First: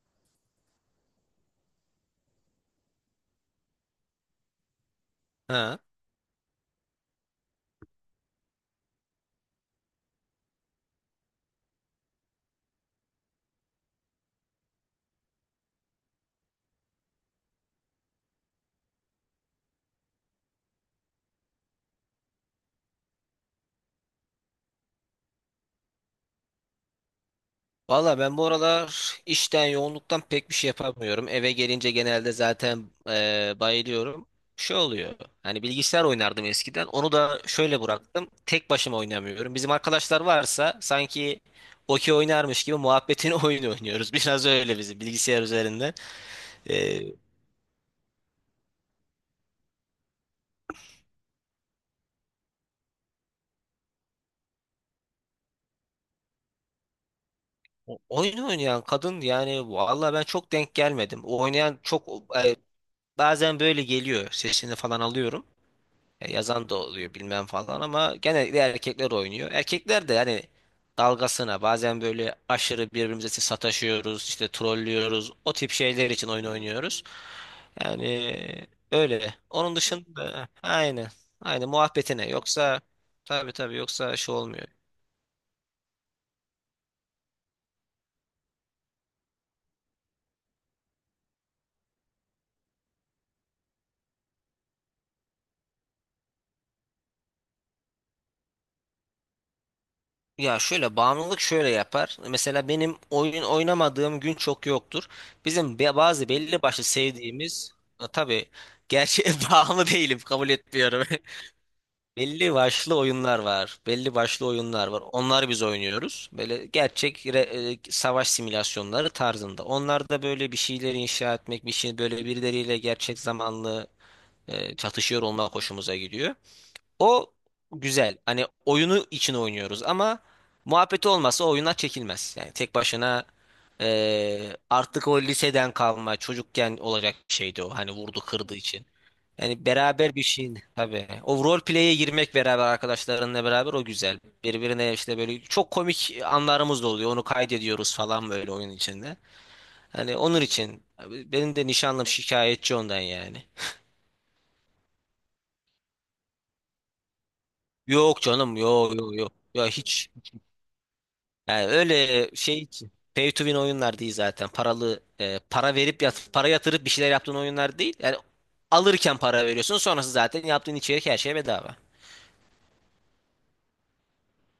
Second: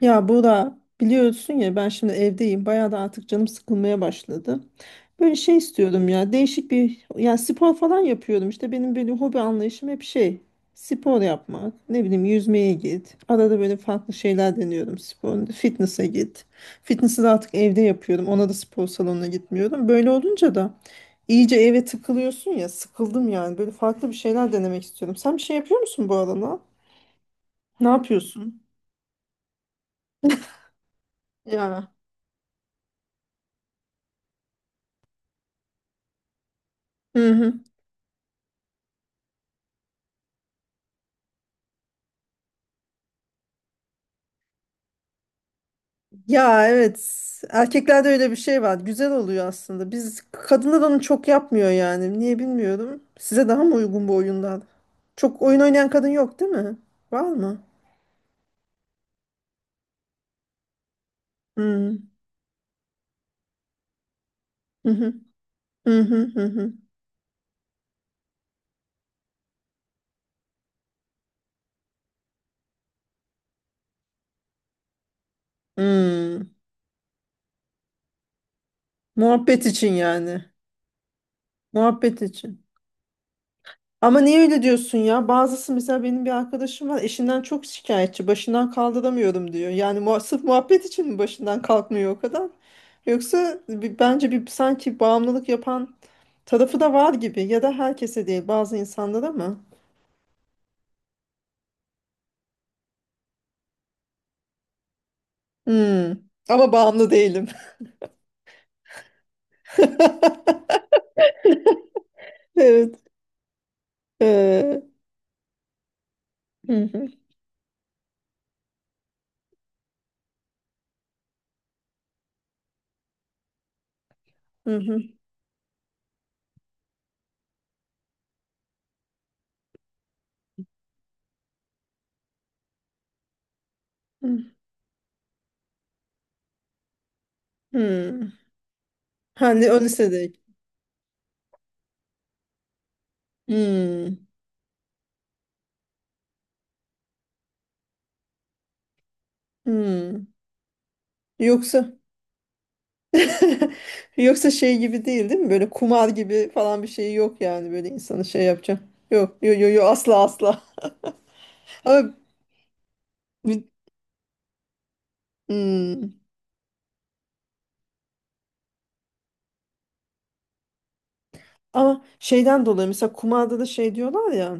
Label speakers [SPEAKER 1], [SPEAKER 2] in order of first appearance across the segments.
[SPEAKER 1] Ya Bora biliyorsun ya ben şimdi evdeyim. Bayağı da artık canım sıkılmaya başladı. Böyle şey
[SPEAKER 2] Ha.
[SPEAKER 1] istiyorum ya değişik bir yani spor falan yapıyorum. İşte benim böyle hobi anlayışım hep şey spor yapmak. Ne bileyim yüzmeye git. Arada böyle farklı şeyler deniyorum spor. Fitness'e git. Fitness'ı da artık evde yapıyorum. Ona da spor salonuna gitmiyorum. Böyle olunca da iyice eve tıkılıyorsun ya sıkıldım yani. Böyle farklı bir şeyler denemek istiyorum. Sen bir şey yapıyor musun bu arada? Ne
[SPEAKER 2] Valla ben bu
[SPEAKER 1] yapıyorsun?
[SPEAKER 2] aralar işten yoğunluktan pek bir şey yapamıyorum. Eve
[SPEAKER 1] Ya.
[SPEAKER 2] gelince genelde zaten bayılıyorum. Şey oluyor. Hani bilgisayar oynardım eskiden. Onu
[SPEAKER 1] Hı
[SPEAKER 2] da
[SPEAKER 1] hı.
[SPEAKER 2] şöyle bıraktım. Tek başıma oynamıyorum. Bizim arkadaşlar varsa sanki okey oynarmış gibi muhabbetini oyun oynuyoruz. Biraz öyle bizim bilgisayar üzerinde.
[SPEAKER 1] Ya,
[SPEAKER 2] E,
[SPEAKER 1] evet. Erkeklerde öyle bir şey var. Güzel oluyor aslında. Biz kadınlar onu çok yapmıyor yani. Niye bilmiyorum. Size daha mı uygun bu oyunlar? Çok oyun oynayan kadın yok, değil mi? Var mı?
[SPEAKER 2] Oyun oynayan kadın, yani valla ben çok denk gelmedim. O, oynayan çok,
[SPEAKER 1] Hmm.
[SPEAKER 2] e, bazen böyle geliyor. Sesini
[SPEAKER 1] Hı
[SPEAKER 2] falan
[SPEAKER 1] hı.
[SPEAKER 2] alıyorum.
[SPEAKER 1] Hı hı hı
[SPEAKER 2] Yazan
[SPEAKER 1] hı.
[SPEAKER 2] da oluyor bilmem falan, ama genellikle erkekler oynuyor. Erkekler de yani dalgasına bazen böyle aşırı birbirimize sataşıyoruz, işte trollüyoruz. O tip şeyler için oyun
[SPEAKER 1] Hmm.
[SPEAKER 2] oynuyoruz. Yani öyle.
[SPEAKER 1] Muhabbet
[SPEAKER 2] Onun
[SPEAKER 1] için yani.
[SPEAKER 2] dışında aynı. Aynı
[SPEAKER 1] Muhabbet
[SPEAKER 2] muhabbetine.
[SPEAKER 1] için.
[SPEAKER 2] Yoksa tabii tabii, yoksa
[SPEAKER 1] Ama
[SPEAKER 2] şey
[SPEAKER 1] niye öyle
[SPEAKER 2] olmuyor.
[SPEAKER 1] diyorsun ya? Bazısı, mesela benim bir arkadaşım var, eşinden çok şikayetçi. Başından kaldıramıyorum, diyor. Yani sırf muhabbet için mi başından kalkmıyor o kadar? Yoksa bence bir sanki bağımlılık yapan tarafı da var gibi. Ya da herkese değil, bazı insanlara mı?
[SPEAKER 2] Ya şöyle, bağımlılık şöyle yapar. Mesela benim oyun oynamadığım gün çok yoktur. Bizim
[SPEAKER 1] Hmm.
[SPEAKER 2] bazı belli
[SPEAKER 1] Ama
[SPEAKER 2] başlı
[SPEAKER 1] bağımlı değilim.
[SPEAKER 2] sevdiğimiz. Ha, tabii gerçeğe bağımlı değilim, kabul etmiyorum. Belli
[SPEAKER 1] Evet.
[SPEAKER 2] başlı oyunlar var. Belli başlı oyunlar
[SPEAKER 1] Ee,
[SPEAKER 2] var. Onlar biz oynuyoruz. Böyle
[SPEAKER 1] hı hı,
[SPEAKER 2] gerçek savaş simülasyonları tarzında. Onlar da böyle bir şeyleri inşa etmek, bir şey, böyle birileriyle gerçek zamanlı
[SPEAKER 1] hı hı,
[SPEAKER 2] çatışıyor olmak hoşumuza gidiyor. O güzel. Hani oyunu için oynuyoruz ama muhabbeti olmazsa oyunlar çekilmez. Yani tek başına
[SPEAKER 1] hı.
[SPEAKER 2] artık o, liseden kalma çocukken olacak bir şeydi o. Hani vurdu
[SPEAKER 1] Hmm.
[SPEAKER 2] kırdı için. Yani
[SPEAKER 1] Hani o
[SPEAKER 2] beraber bir
[SPEAKER 1] lisedeyken.
[SPEAKER 2] şeyin tabii. O role play'e girmek, beraber arkadaşlarınla beraber, o güzel.
[SPEAKER 1] Hmm.
[SPEAKER 2] Birbirine işte böyle çok komik anlarımız da oluyor. Onu kaydediyoruz falan böyle oyun içinde. Hani
[SPEAKER 1] Hmm.
[SPEAKER 2] onun için abi benim de
[SPEAKER 1] Yoksa
[SPEAKER 2] nişanlım şikayetçi ondan yani.
[SPEAKER 1] Yoksa şey gibi değil, değil mi? Böyle kumar gibi falan bir şey yok yani, böyle
[SPEAKER 2] Yok
[SPEAKER 1] insanı şey
[SPEAKER 2] canım,
[SPEAKER 1] yapacak.
[SPEAKER 2] yok, yok, yok.
[SPEAKER 1] Yok, yok,
[SPEAKER 2] Ya
[SPEAKER 1] yok, yo,
[SPEAKER 2] hiç,
[SPEAKER 1] asla, asla.
[SPEAKER 2] yani
[SPEAKER 1] Ama,
[SPEAKER 2] öyle şey için. Pay to win
[SPEAKER 1] bir-
[SPEAKER 2] oyunlar değil zaten. Paralı,
[SPEAKER 1] hmm.
[SPEAKER 2] para yatırıp bir şeyler yaptığın oyunlar değil. Yani alırken para veriyorsun, sonrası zaten yaptığın içerik, her şey bedava.
[SPEAKER 1] Ama şeyden dolayı, mesela kumarda da şey diyorlar ya,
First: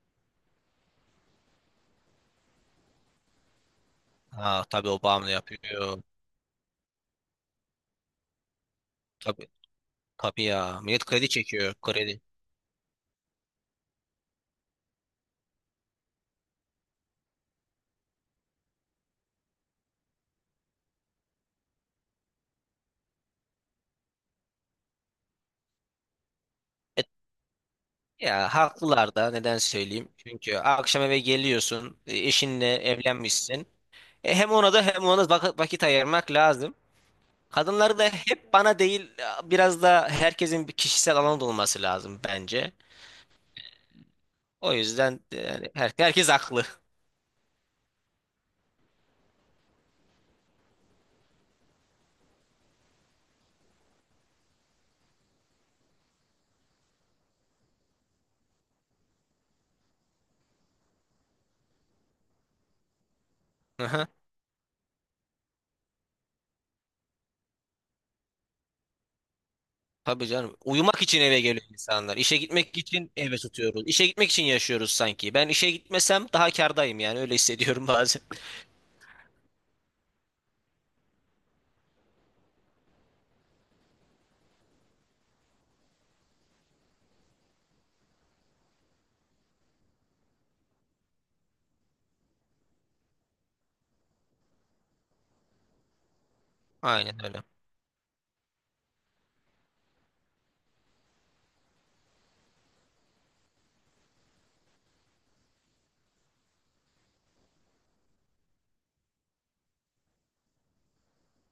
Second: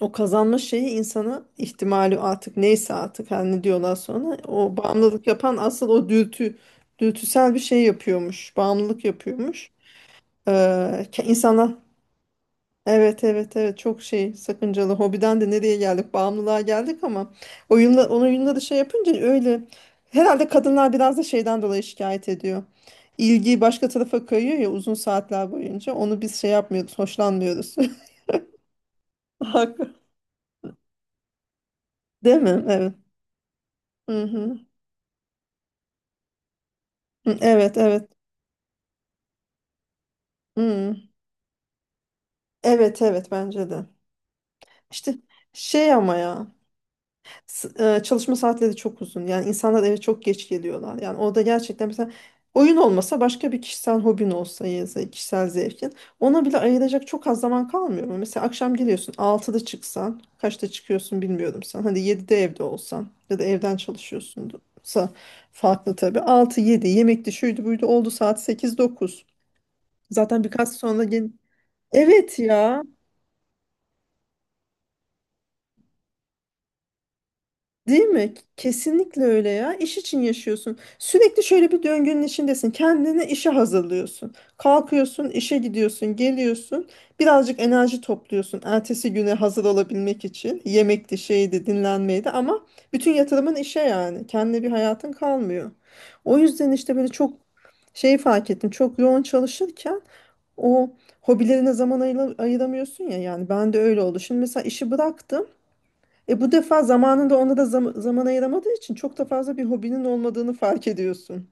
[SPEAKER 1] o kazanma şeyi insana ihtimali artık neyse, artık her ne diyorlar sonra,
[SPEAKER 2] Ha,
[SPEAKER 1] o
[SPEAKER 2] tabii o
[SPEAKER 1] bağımlılık
[SPEAKER 2] bağımlı
[SPEAKER 1] yapan asıl
[SPEAKER 2] yapıyor.
[SPEAKER 1] o dürtüsel bir şey yapıyormuş. Bağımlılık
[SPEAKER 2] Tabii.
[SPEAKER 1] yapıyormuş.
[SPEAKER 2] Tabii
[SPEAKER 1] Ee,
[SPEAKER 2] ya. Millet
[SPEAKER 1] ke-
[SPEAKER 2] kredi
[SPEAKER 1] insanlar
[SPEAKER 2] çekiyor. Kredi.
[SPEAKER 1] evet, evet, evet, çok şey sakıncalı hobiden de nereye geldik, bağımlılığa geldik ama oyunla, onun oyunla da şey yapınca öyle, herhalde kadınlar biraz da şeyden dolayı şikayet ediyor. İlgi başka tarafa kayıyor ya, uzun saatler boyunca onu biz şey yapmıyoruz,
[SPEAKER 2] E,
[SPEAKER 1] hoşlanmıyoruz.
[SPEAKER 2] Ya, haklılar da, neden
[SPEAKER 1] Haklı.
[SPEAKER 2] söyleyeyim? Çünkü akşam eve geliyorsun,
[SPEAKER 1] Değil mi?
[SPEAKER 2] eşinle
[SPEAKER 1] Evet.
[SPEAKER 2] evlenmişsin. Hem
[SPEAKER 1] Hı-hı.
[SPEAKER 2] ona da hem ona da vakit ayırmak lazım.
[SPEAKER 1] Evet,
[SPEAKER 2] Kadınları da
[SPEAKER 1] evet.
[SPEAKER 2] hep bana değil, biraz da herkesin bir
[SPEAKER 1] Hı.
[SPEAKER 2] kişisel alanı da olması lazım bence.
[SPEAKER 1] Evet, evet, bence de.
[SPEAKER 2] O
[SPEAKER 1] İşte
[SPEAKER 2] yüzden yani
[SPEAKER 1] şey ama
[SPEAKER 2] herkes
[SPEAKER 1] ya.
[SPEAKER 2] haklı.
[SPEAKER 1] S- çalışma saatleri çok uzun. Yani insanlar eve çok geç geliyorlar. Yani orada gerçekten, mesela oyun olmasa başka bir kişisel hobin olsa ya da kişisel zevkin. Ona bile ayıracak çok az zaman kalmıyor mu? Mesela akşam geliyorsun 6'da çıksan kaçta çıkıyorsun bilmiyorum sen. Hadi 7'de evde olsan ya da evden çalışıyorsunsa farklı tabii. Altı yedi yemekti, şuydu, buydu oldu, saat sekiz dokuz.
[SPEAKER 2] Tabii
[SPEAKER 1] Zaten
[SPEAKER 2] canım.
[SPEAKER 1] birkaç
[SPEAKER 2] Uyumak
[SPEAKER 1] sonra
[SPEAKER 2] için
[SPEAKER 1] gel.
[SPEAKER 2] eve geliyor insanlar. İşe
[SPEAKER 1] Evet
[SPEAKER 2] gitmek
[SPEAKER 1] ya.
[SPEAKER 2] için eve tutuyoruz. İşe gitmek için yaşıyoruz sanki. Ben işe gitmesem daha kârdayım, yani öyle hissediyorum
[SPEAKER 1] Değil
[SPEAKER 2] bazen.
[SPEAKER 1] mi? Kesinlikle öyle ya. İş için yaşıyorsun. Sürekli şöyle bir döngünün içindesin. Kendini işe hazırlıyorsun. Kalkıyorsun, işe gidiyorsun, geliyorsun. Birazcık enerji topluyorsun. Ertesi güne hazır olabilmek için. Yemekti, şeydi, dinlenmeydi ama bütün yatırımın işe yani. Kendine bir hayatın kalmıyor. O yüzden işte böyle
[SPEAKER 2] Aynen
[SPEAKER 1] çok
[SPEAKER 2] öyle.
[SPEAKER 1] şey fark ettim. Çok yoğun çalışırken o hobilerine zaman ayıramıyorsun ya. Yani ben de öyle oldu. Şimdi mesela işi bıraktım. Bu defa zamanında ona da zaman ayıramadığı için çok da fazla bir hobinin olmadığını fark ediyorsun.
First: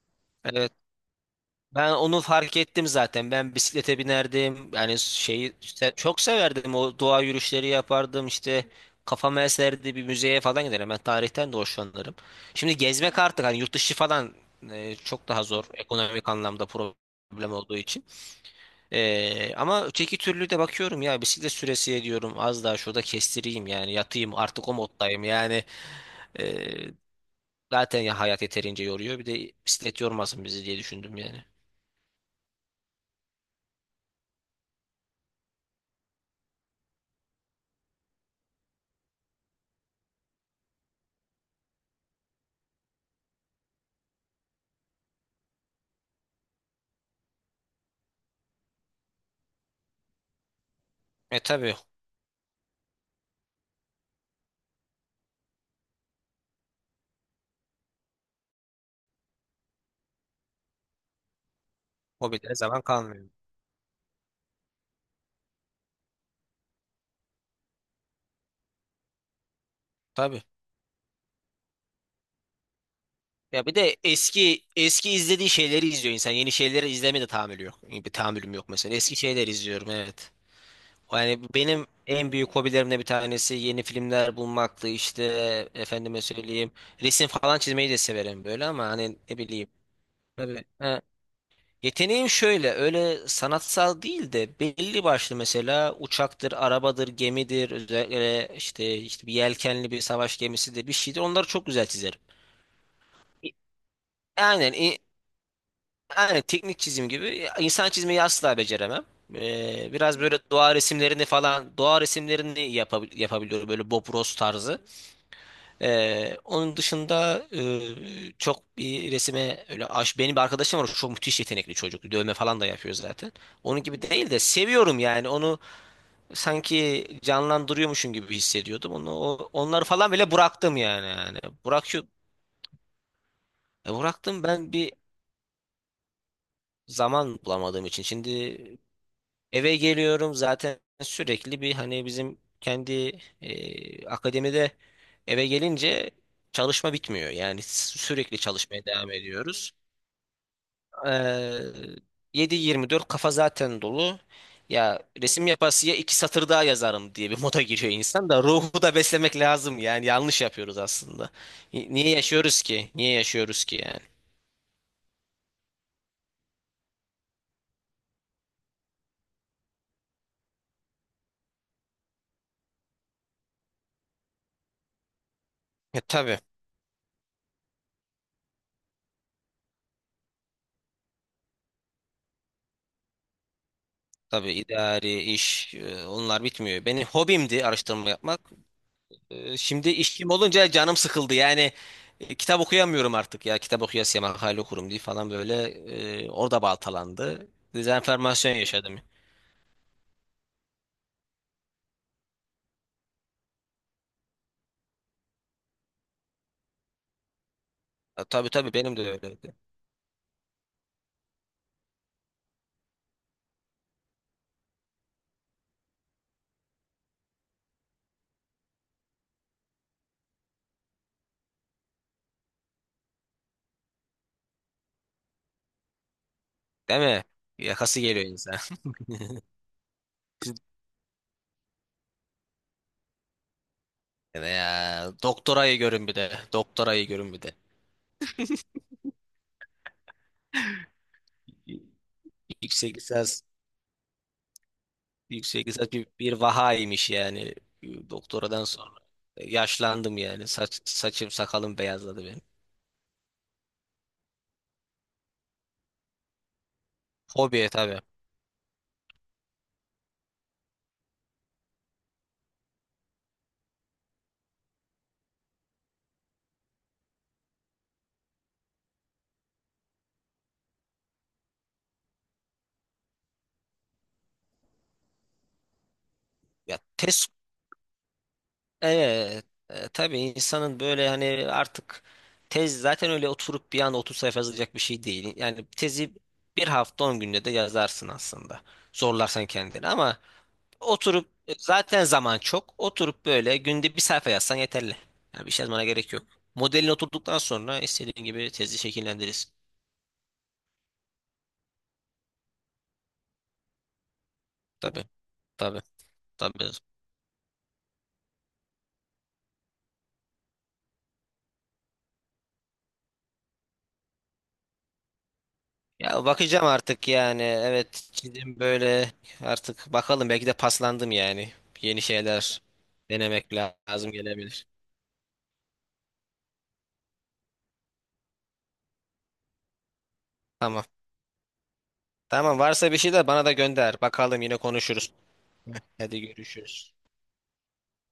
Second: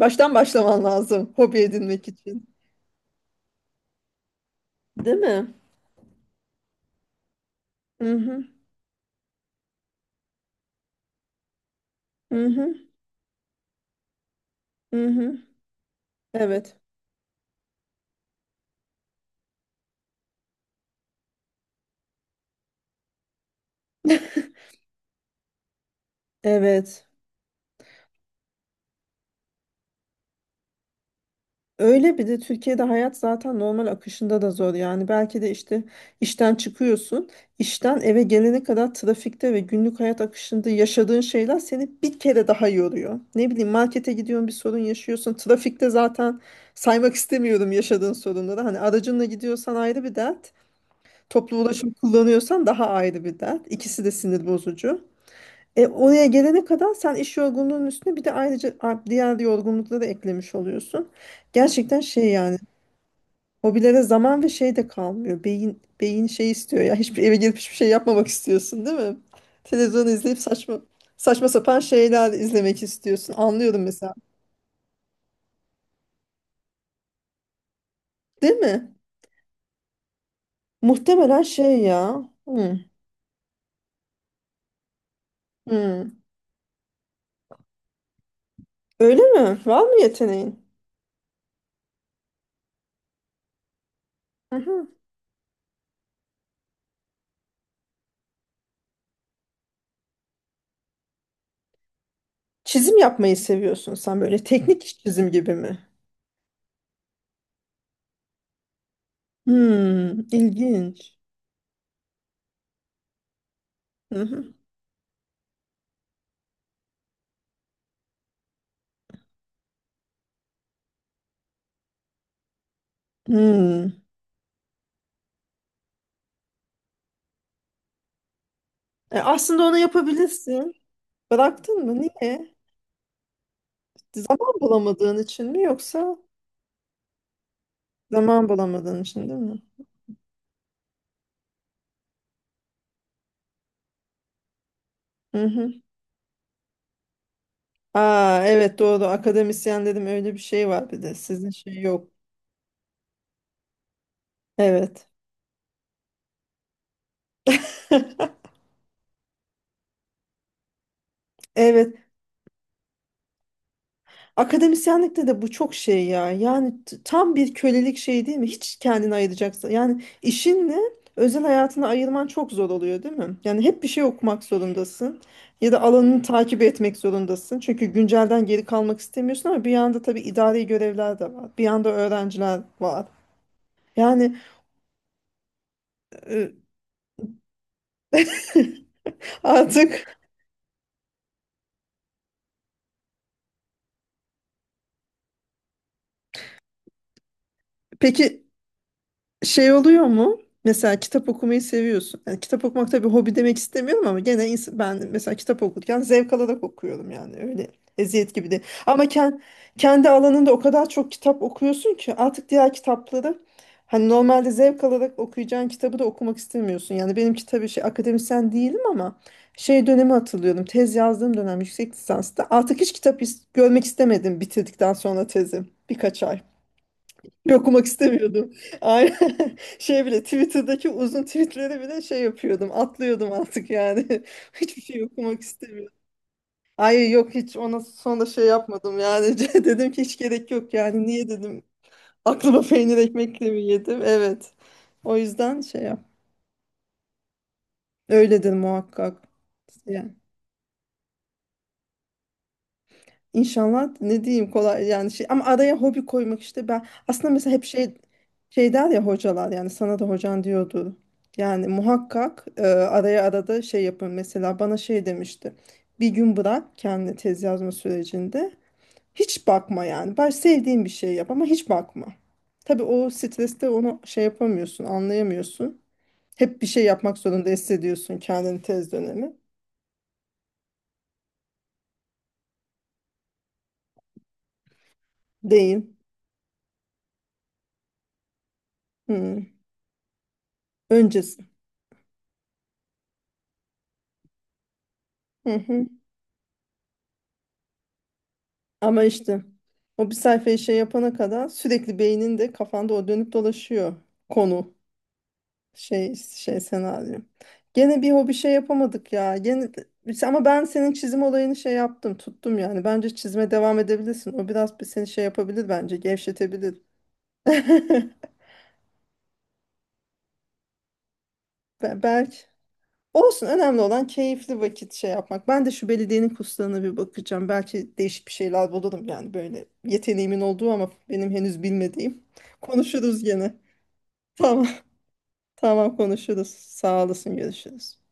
[SPEAKER 1] Baştan
[SPEAKER 2] Evet.
[SPEAKER 1] başlaman lazım hobi
[SPEAKER 2] Ben
[SPEAKER 1] edinmek
[SPEAKER 2] onu
[SPEAKER 1] için.
[SPEAKER 2] fark ettim zaten. Ben bisiklete binerdim. Yani
[SPEAKER 1] Değil
[SPEAKER 2] şeyi,
[SPEAKER 1] mi?
[SPEAKER 2] çok severdim. O doğa yürüyüşleri
[SPEAKER 1] Hı
[SPEAKER 2] yapardım
[SPEAKER 1] hı.
[SPEAKER 2] işte. Kafam eserdi, bir müzeye falan giderim. Ben tarihten de hoşlanırım.
[SPEAKER 1] Hı hı.
[SPEAKER 2] Şimdi gezmek artık, hani yurt dışı falan,
[SPEAKER 1] Hı
[SPEAKER 2] çok
[SPEAKER 1] hı.
[SPEAKER 2] daha zor. Ekonomik anlamda
[SPEAKER 1] Evet.
[SPEAKER 2] problem olduğu için. Ama öteki türlü de bakıyorum ya, bisiklet süresi diyorum, az daha şurada kestireyim yani, yatayım artık, o moddayım yani. Ee,
[SPEAKER 1] Evet.
[SPEAKER 2] Zaten ya, hayat yeterince yoruyor, bir de bisiklet yormasın bizi diye düşündüm yani.
[SPEAKER 1] Öyle, bir de Türkiye'de hayat zaten normal akışında da zor. Yani belki de işte işten çıkıyorsun, işten eve gelene kadar trafikte ve günlük hayat akışında yaşadığın şeyler seni bir kere daha yoruyor. Ne bileyim, markete gidiyorsun, bir sorun yaşıyorsun. Trafikte zaten saymak istemiyorum yaşadığın sorunları. Hani aracınla gidiyorsan ayrı bir dert,
[SPEAKER 2] E
[SPEAKER 1] toplu
[SPEAKER 2] tabii,
[SPEAKER 1] ulaşım kullanıyorsan daha ayrı bir dert. İkisi de sinir bozucu. Oraya gelene kadar sen iş yorgunluğunun üstüne bir de ayrıca diğer yorgunlukları eklemiş oluyorsun. Gerçekten şey
[SPEAKER 2] hobilere
[SPEAKER 1] yani.
[SPEAKER 2] zaman kalmıyor.
[SPEAKER 1] Hobilere zaman ve şey de kalmıyor. Beyin beyin şey istiyor ya. Eve gelip hiçbir şey yapmamak istiyorsun, değil mi? Televizyon izleyip
[SPEAKER 2] Tabii.
[SPEAKER 1] saçma sapan şeyler izlemek istiyorsun.
[SPEAKER 2] Ya bir
[SPEAKER 1] Anlıyorum
[SPEAKER 2] de
[SPEAKER 1] mesela.
[SPEAKER 2] eski eski izlediği şeyleri izliyor insan. Yeni şeyleri izleme de tahammülü yok. Bir
[SPEAKER 1] Değil
[SPEAKER 2] tahammülüm yok
[SPEAKER 1] mi?
[SPEAKER 2] mesela. Eski şeyler izliyorum, evet. Yani
[SPEAKER 1] Muhtemelen şey
[SPEAKER 2] benim
[SPEAKER 1] ya.
[SPEAKER 2] en büyük
[SPEAKER 1] Hmm,
[SPEAKER 2] hobilerimden bir tanesi yeni filmler bulmaktı, işte efendime
[SPEAKER 1] hmm.
[SPEAKER 2] söyleyeyim. Resim falan çizmeyi de severim böyle, ama hani
[SPEAKER 1] Öyle
[SPEAKER 2] ne
[SPEAKER 1] mi?
[SPEAKER 2] bileyim.
[SPEAKER 1] Var mı yeteneğin?
[SPEAKER 2] Tabii. Ha, yeteneğim şöyle, öyle sanatsal değil de,
[SPEAKER 1] Hı-hı.
[SPEAKER 2] belli başlı mesela uçaktır, arabadır, gemidir, özellikle işte, işte bir yelkenli, bir savaş gemisidir, bir şeydir, onları çok güzel çizerim.
[SPEAKER 1] Çizim yapmayı
[SPEAKER 2] E,
[SPEAKER 1] seviyorsun sen, böyle
[SPEAKER 2] Aynen.
[SPEAKER 1] teknik iş çizim gibi mi?
[SPEAKER 2] Yani teknik çizim gibi, insan çizmeyi asla beceremem.
[SPEAKER 1] Hmm,
[SPEAKER 2] Biraz böyle doğa
[SPEAKER 1] ilginç.
[SPEAKER 2] resimlerini falan, doğa resimlerini yapabiliyorum, böyle Bob Ross
[SPEAKER 1] Hı-hı.
[SPEAKER 2] tarzı. Onun dışında çok bir resime öyle aş, benim bir arkadaşım var, çok müthiş yetenekli çocuk. Dövme falan da yapıyor zaten. Onun
[SPEAKER 1] Hmm.
[SPEAKER 2] gibi değil de, seviyorum yani, onu sanki canlandırıyormuşum gibi hissediyordum. Onu
[SPEAKER 1] E, aslında onu
[SPEAKER 2] onları falan bile
[SPEAKER 1] yapabilirsin.
[SPEAKER 2] bıraktım yani.
[SPEAKER 1] Bıraktın
[SPEAKER 2] Bırak
[SPEAKER 1] mı?
[SPEAKER 2] şu-
[SPEAKER 1] Niye?
[SPEAKER 2] Bıraktım
[SPEAKER 1] Zaman
[SPEAKER 2] ben, bir
[SPEAKER 1] bulamadığın için mi yoksa?
[SPEAKER 2] zaman bulamadığım için. Şimdi
[SPEAKER 1] Zaman bulamadığın için, değil mi?
[SPEAKER 2] eve geliyorum zaten, sürekli bir, hani bizim kendi, akademide
[SPEAKER 1] Hı
[SPEAKER 2] eve
[SPEAKER 1] hı.
[SPEAKER 2] gelince çalışma bitmiyor. Yani sürekli
[SPEAKER 1] Aa, evet,
[SPEAKER 2] çalışmaya
[SPEAKER 1] doğru,
[SPEAKER 2] devam ediyoruz.
[SPEAKER 1] akademisyen dedim, öyle bir şey var, bir de sizin
[SPEAKER 2] Ee,
[SPEAKER 1] şey yok.
[SPEAKER 2] 7/24 kafa zaten dolu. Ya
[SPEAKER 1] Evet.
[SPEAKER 2] resim yapası ya iki satır daha yazarım diye bir moda giriyor insan, da ruhu da beslemek lazım yani, yanlış yapıyoruz aslında.
[SPEAKER 1] Evet.
[SPEAKER 2] Niye yaşıyoruz ki? Niye yaşıyoruz ki yani?
[SPEAKER 1] Akademisyenlikte de bu çok şey ya. Yani tam bir kölelik şey, değil mi? Hiç kendini ayıracaksın. Yani işinle özel hayatını ayırman çok zor oluyor, değil mi? Yani hep bir şey okumak zorundasın. Ya da alanını
[SPEAKER 2] Tabii
[SPEAKER 1] takip etmek zorundasın. Çünkü güncelden geri kalmak istemiyorsun ama bir yanda tabii idari görevler de var. Bir yanda öğrenciler var. Yani
[SPEAKER 2] tabii, idari iş onlar
[SPEAKER 1] e,
[SPEAKER 2] bitmiyor. Benim hobimdi araştırma yapmak. Şimdi
[SPEAKER 1] artık.
[SPEAKER 2] işim olunca canım sıkıldı. Yani kitap okuyamıyorum artık ya. Kitap okuyasıya makale okurum diye falan, böyle orada baltalandı.
[SPEAKER 1] Peki
[SPEAKER 2] Dezenformasyon yaşadım.
[SPEAKER 1] şey oluyor mu? Mesela kitap okumayı seviyorsun. Yani kitap okumak, tabii hobi demek istemiyorum ama gene ben mesela kitap okurken zevk alarak okuyorum yani, öyle
[SPEAKER 2] Ya,
[SPEAKER 1] eziyet
[SPEAKER 2] tabii
[SPEAKER 1] gibi de.
[SPEAKER 2] tabii, benim de
[SPEAKER 1] Ama
[SPEAKER 2] öyleydi.
[SPEAKER 1] kendi alanında o kadar çok kitap okuyorsun ki artık diğer kitapları, hani normalde zevk alarak okuyacağın kitabı da okumak istemiyorsun. Yani benimki tabii şey, akademisyen değilim ama şey dönemi hatırlıyorum. Tez yazdığım dönem, yüksek lisansta artık hiç kitap görmek istemedim bitirdikten sonra tezi, birkaç ay.
[SPEAKER 2] Değil mi?
[SPEAKER 1] Yok, okumak
[SPEAKER 2] Yakası geliyor
[SPEAKER 1] istemiyordum.
[SPEAKER 2] insan.
[SPEAKER 1] Aynen. Şey bile, Twitter'daki uzun tweetleri bile şey yapıyordum. Atlıyordum artık yani.
[SPEAKER 2] Ya,
[SPEAKER 1] Hiçbir şey
[SPEAKER 2] ya,
[SPEAKER 1] okumak
[SPEAKER 2] doktorayı
[SPEAKER 1] istemiyordum.
[SPEAKER 2] görün bir de. Doktorayı
[SPEAKER 1] Ay,
[SPEAKER 2] görün
[SPEAKER 1] yok,
[SPEAKER 2] bir de.
[SPEAKER 1] hiç ona sonra şey yapmadım yani. Dedim ki hiç gerek yok yani. Niye dedim
[SPEAKER 2] Y-
[SPEAKER 1] aklıma, peynir
[SPEAKER 2] Yüksek lisans,
[SPEAKER 1] ekmekle mi yedim? Evet. O yüzden
[SPEAKER 2] Yüksek
[SPEAKER 1] şey
[SPEAKER 2] lisans
[SPEAKER 1] yap.
[SPEAKER 2] bir vahaymış yani.
[SPEAKER 1] Öyle dedim
[SPEAKER 2] Doktoradan sonra.
[SPEAKER 1] muhakkak. Yani
[SPEAKER 2] Yaşlandım yani. Saçım sakalım beyazladı benim.
[SPEAKER 1] İnşallah ne diyeyim, kolay yani şey, ama araya hobi koymak işte, ben aslında mesela hep
[SPEAKER 2] Hobi tabii.
[SPEAKER 1] şey der ya hocalar, yani sana da hocan diyordu. Yani muhakkak araya, arada şey yapın, mesela bana şey demişti. Bir gün bırak, kendi tez yazma sürecinde hiç bakma yani. Ben sevdiğin bir şey yap ama hiç bakma. Tabii o streste onu şey yapamıyorsun, anlayamıyorsun. Hep bir
[SPEAKER 2] Ya
[SPEAKER 1] şey yapmak
[SPEAKER 2] test
[SPEAKER 1] zorunda hissediyorsun kendini tez dönemi.
[SPEAKER 2] Evet, tabii, insanın böyle, hani artık tez zaten öyle oturup bir anda 30 sayfa yazacak bir şey değil. Yani
[SPEAKER 1] Değil.
[SPEAKER 2] tezi bir hafta 10 günde de yazarsın aslında.
[SPEAKER 1] Hı.
[SPEAKER 2] Zorlarsan kendini, ama oturup,
[SPEAKER 1] Öncesi.
[SPEAKER 2] zaten zaman çok. Oturup böyle günde bir sayfa yazsan yeterli. Yani
[SPEAKER 1] Hı
[SPEAKER 2] bir şey yazmana
[SPEAKER 1] hı.
[SPEAKER 2] gerek yok. Modelini oturduktan sonra istediğin gibi tezi
[SPEAKER 1] Ama işte
[SPEAKER 2] şekillendirirsin.
[SPEAKER 1] o bir sayfayı şey yapana kadar sürekli beyninde, kafanda o dönüp dolaşıyor konu,
[SPEAKER 2] Tabii, tabii,
[SPEAKER 1] şey
[SPEAKER 2] tabii.
[SPEAKER 1] senaryo. Gene bir hobi şey yapamadık ya. Gene, ama ben senin çizim olayını şey yaptım, tuttum yani. Bence çizime devam edebilirsin. O biraz bir seni şey yapabilir bence,
[SPEAKER 2] Ya, bakacağım
[SPEAKER 1] gevşetebilir.
[SPEAKER 2] artık yani. Evet, çizim böyle, artık bakalım, belki de paslandım yani. Yeni
[SPEAKER 1] Belki
[SPEAKER 2] şeyler
[SPEAKER 1] olsun,
[SPEAKER 2] denemek
[SPEAKER 1] önemli olan
[SPEAKER 2] lazım
[SPEAKER 1] keyifli
[SPEAKER 2] gelebilir.
[SPEAKER 1] vakit şey yapmak. Ben de şu belediyenin kurslarına bir bakacağım. Belki değişik bir şeyler bulurum yani, böyle yeteneğimin olduğu
[SPEAKER 2] Tamam.
[SPEAKER 1] ama benim henüz bilmediğim.
[SPEAKER 2] Tamam, varsa bir şey
[SPEAKER 1] Konuşuruz
[SPEAKER 2] de bana da
[SPEAKER 1] gene.
[SPEAKER 2] gönder. Bakalım, yine
[SPEAKER 1] Tamam,
[SPEAKER 2] konuşuruz.
[SPEAKER 1] tamam,
[SPEAKER 2] Hadi,
[SPEAKER 1] konuşuruz.
[SPEAKER 2] görüşürüz.
[SPEAKER 1] Sağ olasın, görüşürüz.